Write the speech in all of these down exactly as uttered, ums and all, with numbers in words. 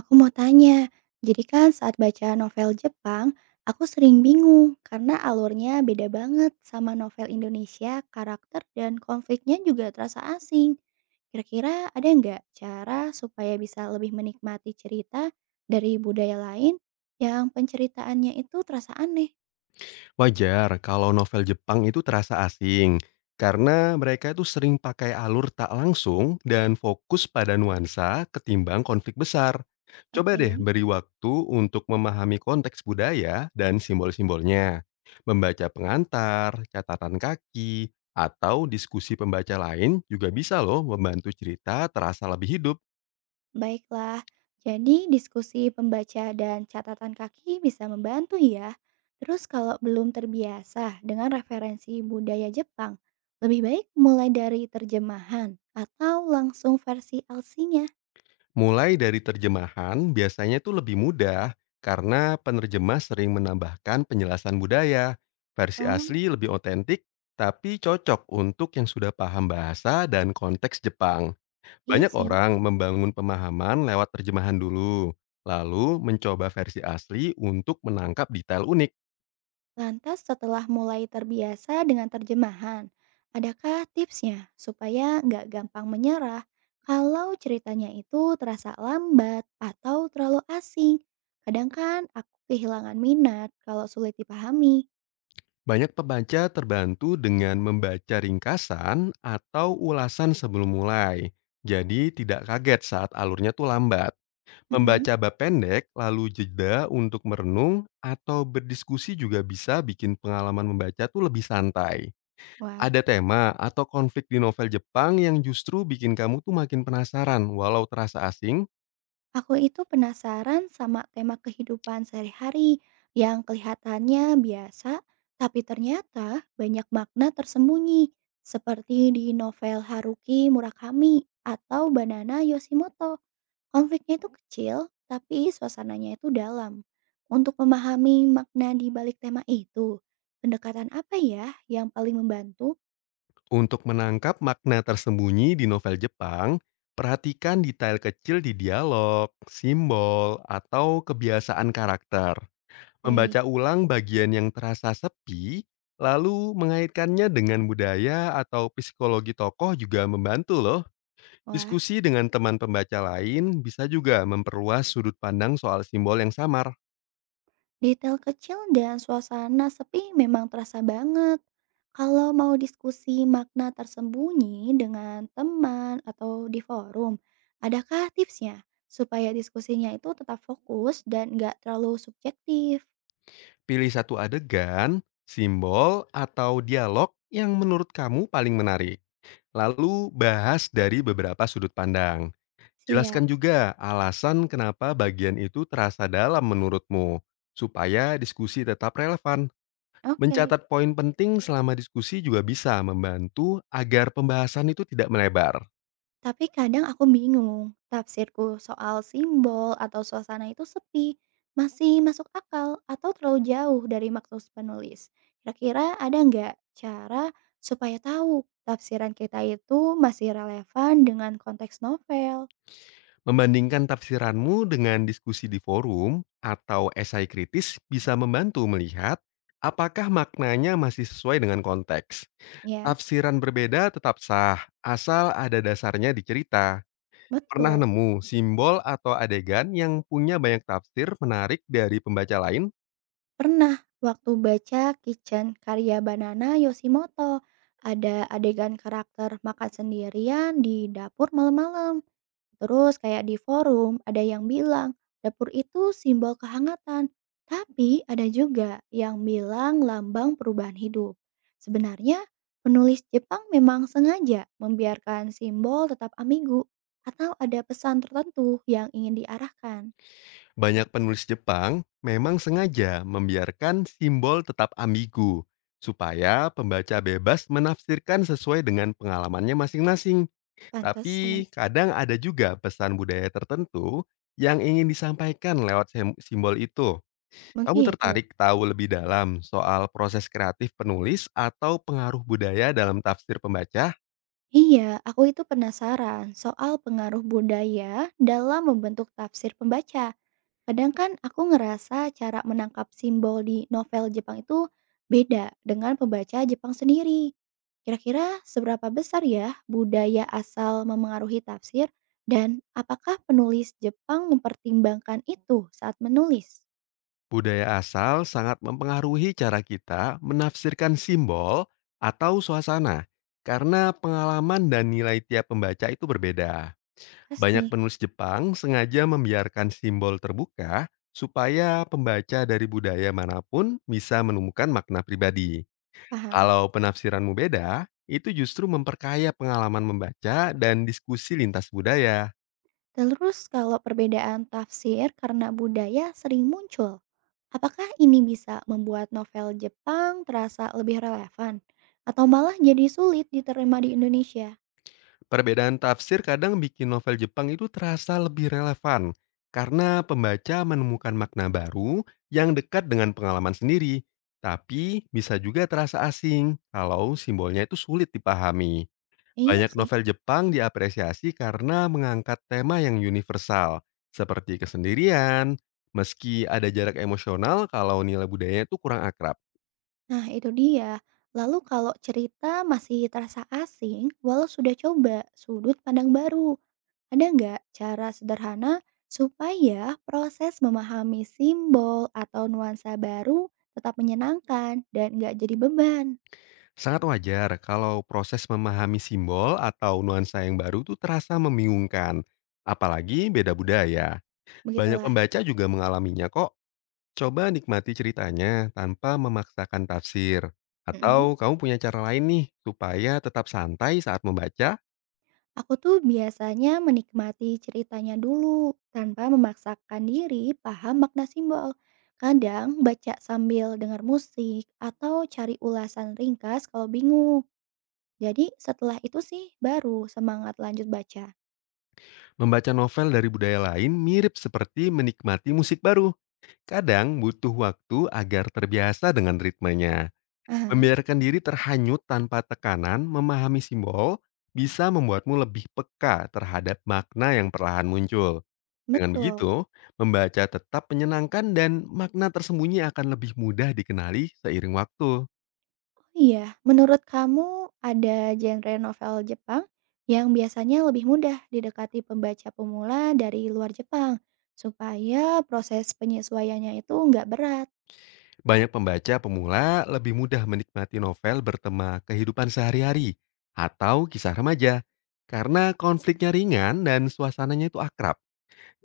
Aku mau tanya, jadi kan saat baca novel Jepang, aku sering bingung karena alurnya beda banget sama novel Indonesia, karakter dan konfliknya juga terasa asing. Kira-kira ada nggak cara supaya bisa lebih menikmati cerita dari budaya lain yang penceritaannya itu terasa aneh? Wajar kalau novel Jepang itu terasa asing, karena mereka itu sering pakai alur tak langsung dan fokus pada nuansa ketimbang konflik besar. Coba deh Oke. beri waktu untuk memahami konteks budaya dan simbol-simbolnya. Membaca pengantar, catatan kaki, atau diskusi pembaca lain juga bisa loh membantu cerita terasa lebih hidup. Baiklah, jadi diskusi pembaca dan catatan kaki bisa membantu ya. Terus kalau belum terbiasa dengan referensi budaya Jepang, lebih baik mulai dari terjemahan atau langsung versi L C-nya. Mulai dari terjemahan biasanya itu lebih mudah karena penerjemah sering menambahkan penjelasan budaya. Versi Oh, asli lebih otentik tapi cocok untuk yang sudah paham bahasa dan konteks Jepang. iya Banyak sih. orang membangun pemahaman lewat terjemahan dulu, lalu mencoba versi asli untuk menangkap detail unik. Lantas setelah mulai terbiasa dengan terjemahan, adakah tipsnya supaya nggak gampang menyerah kalau ceritanya itu terasa lambat atau terlalu asing? Kadang kan aku kehilangan minat kalau sulit dipahami. Banyak pembaca terbantu dengan membaca ringkasan atau ulasan sebelum mulai. Jadi tidak kaget saat alurnya tuh lambat. Mhm. Membaca bab pendek, lalu jeda untuk merenung atau berdiskusi juga bisa bikin pengalaman membaca tuh lebih santai. Wah. Ada tema atau konflik di novel Jepang yang justru bikin kamu tuh makin penasaran walau terasa asing. Aku itu penasaran sama tema kehidupan sehari-hari yang kelihatannya biasa, tapi ternyata banyak makna tersembunyi, seperti di novel Haruki Murakami atau Banana Yoshimoto. Konfliknya itu kecil, tapi suasananya itu dalam. Untuk memahami makna di balik tema itu, pendekatan apa ya yang paling membantu? Untuk menangkap makna tersembunyi di novel Jepang, perhatikan detail kecil di dialog, simbol, atau kebiasaan karakter. Baik, Membaca ulang bagian yang terasa sepi, lalu mengaitkannya dengan budaya atau psikologi tokoh juga membantu loh. wah. Diskusi dengan teman pembaca lain bisa juga memperluas sudut pandang soal simbol yang samar. Detail kecil dan suasana sepi memang terasa banget. Kalau mau diskusi makna tersembunyi dengan teman atau di forum, adakah tipsnya supaya diskusinya itu tetap fokus dan nggak terlalu subjektif? Pilih satu adegan, simbol, atau dialog yang menurut kamu paling menarik. Lalu bahas dari beberapa sudut pandang. Siap, Jelaskan juga alasan kenapa bagian itu terasa dalam menurutmu, supaya diskusi tetap relevan. oke. Mencatat poin penting selama diskusi juga bisa membantu agar pembahasan itu tidak melebar. Tapi kadang aku bingung, tafsirku soal simbol atau suasana itu sepi, masih masuk akal atau terlalu jauh dari maksud penulis. Kira-kira ada nggak cara supaya tahu tafsiran kita itu masih relevan dengan konteks novel? Membandingkan tafsiranmu dengan diskusi di forum atau esai kritis bisa membantu melihat apakah maknanya masih sesuai dengan konteks. Ya, Tafsiran berbeda tetap sah, asal ada dasarnya di cerita. Pernah betul. nemu simbol atau adegan yang punya banyak tafsir menarik dari pembaca lain? Pernah waktu baca Kitchen karya Banana Yoshimoto, ada adegan karakter makan sendirian di dapur malam-malam. Terus kayak di forum ada yang bilang dapur itu simbol kehangatan, tapi ada juga yang bilang lambang perubahan hidup. Sebenarnya penulis Jepang memang sengaja membiarkan simbol tetap ambigu atau ada pesan tertentu yang ingin diarahkan. Banyak penulis Jepang memang sengaja membiarkan simbol tetap ambigu, supaya pembaca bebas menafsirkan sesuai dengan pengalamannya masing-masing. Pantesan. Tapi kadang ada juga pesan budaya tertentu yang ingin disampaikan lewat sem- simbol itu. Kamu Begitu. tertarik tahu lebih dalam soal proses kreatif penulis atau pengaruh budaya dalam tafsir pembaca? Iya, aku itu penasaran soal pengaruh budaya dalam membentuk tafsir pembaca. Kadang kan aku ngerasa cara menangkap simbol di novel Jepang itu beda dengan pembaca Jepang sendiri. Kira-kira seberapa besar ya budaya asal memengaruhi tafsir dan apakah penulis Jepang mempertimbangkan itu saat menulis? Budaya asal sangat mempengaruhi cara kita menafsirkan simbol atau suasana, karena pengalaman dan nilai tiap pembaca itu berbeda. Banyak Pasti, penulis Jepang sengaja membiarkan simbol terbuka supaya pembaca dari budaya manapun bisa menemukan makna pribadi. paham. Kalau penafsiranmu beda, itu justru memperkaya pengalaman membaca dan diskusi lintas budaya. Terus kalau perbedaan tafsir karena budaya sering muncul, apakah ini bisa membuat novel Jepang terasa lebih relevan atau malah jadi sulit diterima di Indonesia? Perbedaan tafsir kadang bikin novel Jepang itu terasa lebih relevan karena pembaca menemukan makna baru yang dekat dengan pengalaman sendiri, tapi bisa juga terasa asing kalau simbolnya itu sulit dipahami. Iya Banyak sih. novel Jepang diapresiasi karena mengangkat tema yang universal, seperti kesendirian, meski ada jarak emosional kalau nilai budayanya itu kurang akrab. Nah, itu dia. Lalu kalau cerita masih terasa asing, walau sudah coba sudut pandang baru, ada nggak cara sederhana supaya proses memahami simbol atau nuansa baru tetap menyenangkan dan nggak jadi beban? Sangat wajar kalau proses memahami simbol atau nuansa yang baru itu terasa membingungkan, apalagi beda budaya. Banyak Begitulah. pembaca juga mengalaminya kok. Coba nikmati ceritanya tanpa memaksakan tafsir. Mm-mm. Atau kamu punya cara lain nih supaya tetap santai saat membaca. Aku tuh biasanya menikmati ceritanya dulu, tanpa memaksakan diri paham makna simbol. Kadang baca sambil dengar musik atau cari ulasan ringkas kalau bingung. Jadi setelah itu sih baru semangat lanjut baca. Membaca novel dari budaya lain mirip seperti menikmati musik baru. Kadang butuh waktu agar terbiasa dengan ritmenya. Aha, Membiarkan diri terhanyut tanpa tekanan, memahami simbol, bisa membuatmu lebih peka terhadap makna yang perlahan muncul. Dengan betul. begitu, membaca tetap menyenangkan dan makna tersembunyi akan lebih mudah dikenali seiring waktu. Oh iya, menurut kamu ada genre novel Jepang yang biasanya lebih mudah didekati pembaca pemula dari luar Jepang supaya proses penyesuaiannya itu nggak berat. Banyak pembaca pemula lebih mudah menikmati novel bertema kehidupan sehari-hari atau kisah remaja karena konfliknya ringan dan suasananya itu akrab.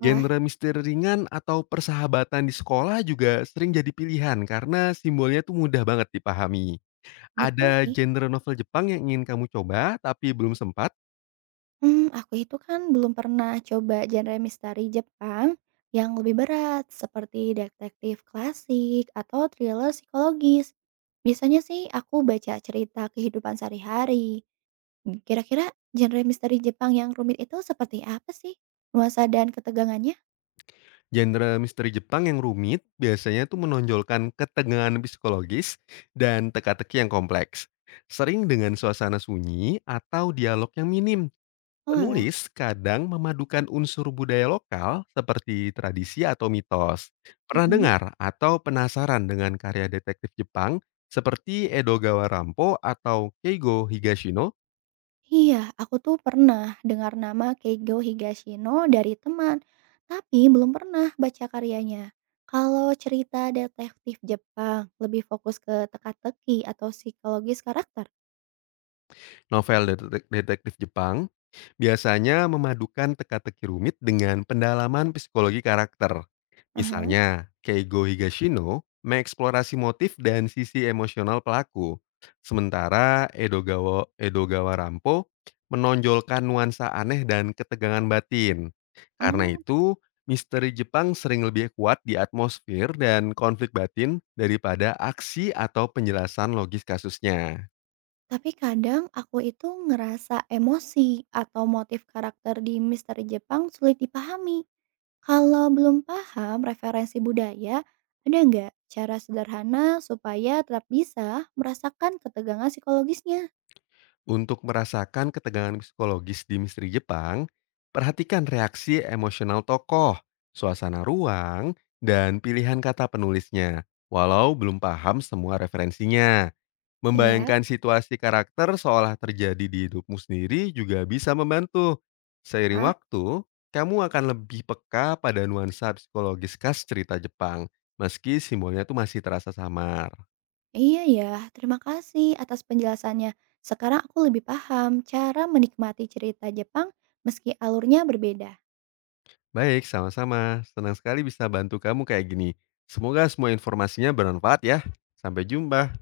Wah, misteri ringan atau persahabatan di sekolah juga sering jadi pilihan karena simbolnya tuh mudah banget dipahami. betul Ada sih. genre novel Jepang yang ingin kamu coba tapi belum sempat, hmm aku itu kan belum pernah coba genre misteri Jepang yang lebih berat, seperti detektif klasik atau thriller psikologis. Biasanya sih aku baca cerita kehidupan sehari-hari. Kira-kira genre misteri Jepang yang rumit itu seperti apa sih nuansa dan ketegangannya? genre misteri Jepang yang rumit biasanya tuh menonjolkan ketegangan psikologis dan teka-teki yang kompleks. Sering dengan suasana sunyi atau dialog yang minim. Oalah, Penulis kadang memadukan unsur budaya lokal seperti tradisi atau mitos. Pernah mhm. dengar atau penasaran dengan karya detektif Jepang seperti Edogawa Rampo atau Keigo Higashino, Iya, aku tuh pernah dengar nama Keigo Higashino dari teman, tapi belum pernah baca karyanya. Kalau cerita detektif Jepang lebih fokus ke teka-teki atau psikologis karakter. novel detek- detektif Jepang, biasanya memadukan teka-teki rumit dengan pendalaman psikologi karakter. Aha. Misalnya, Keigo Higashino mengeksplorasi motif dan sisi emosional pelaku, sementara Edogawa, Edogawa Rampo menonjolkan nuansa aneh dan ketegangan batin. Karena Oh, itu, misteri Jepang sering lebih kuat di atmosfer dan konflik batin daripada aksi atau penjelasan logis kasusnya. tapi kadang aku itu ngerasa emosi atau motif karakter di misteri Jepang sulit dipahami. Kalau belum paham referensi budaya, ada nggak cara sederhana supaya tetap bisa merasakan ketegangan psikologisnya? Untuk merasakan ketegangan psikologis di misteri Jepang, perhatikan reaksi emosional tokoh, suasana ruang, dan pilihan kata penulisnya. Walau belum paham semua referensinya, Siap. membayangkan situasi karakter seolah terjadi di hidupmu sendiri juga bisa membantu. Seiring Wah, waktu, kamu akan lebih peka pada nuansa psikologis khas cerita Jepang, meski simbolnya tuh masih terasa samar. iya ya. Terima kasih atas penjelasannya. Sekarang aku lebih paham cara menikmati cerita Jepang meski alurnya berbeda. Baik, sama-sama. Senang sekali bisa bantu kamu kayak gini. Semoga semua informasinya bermanfaat ya. Sampai jumpa.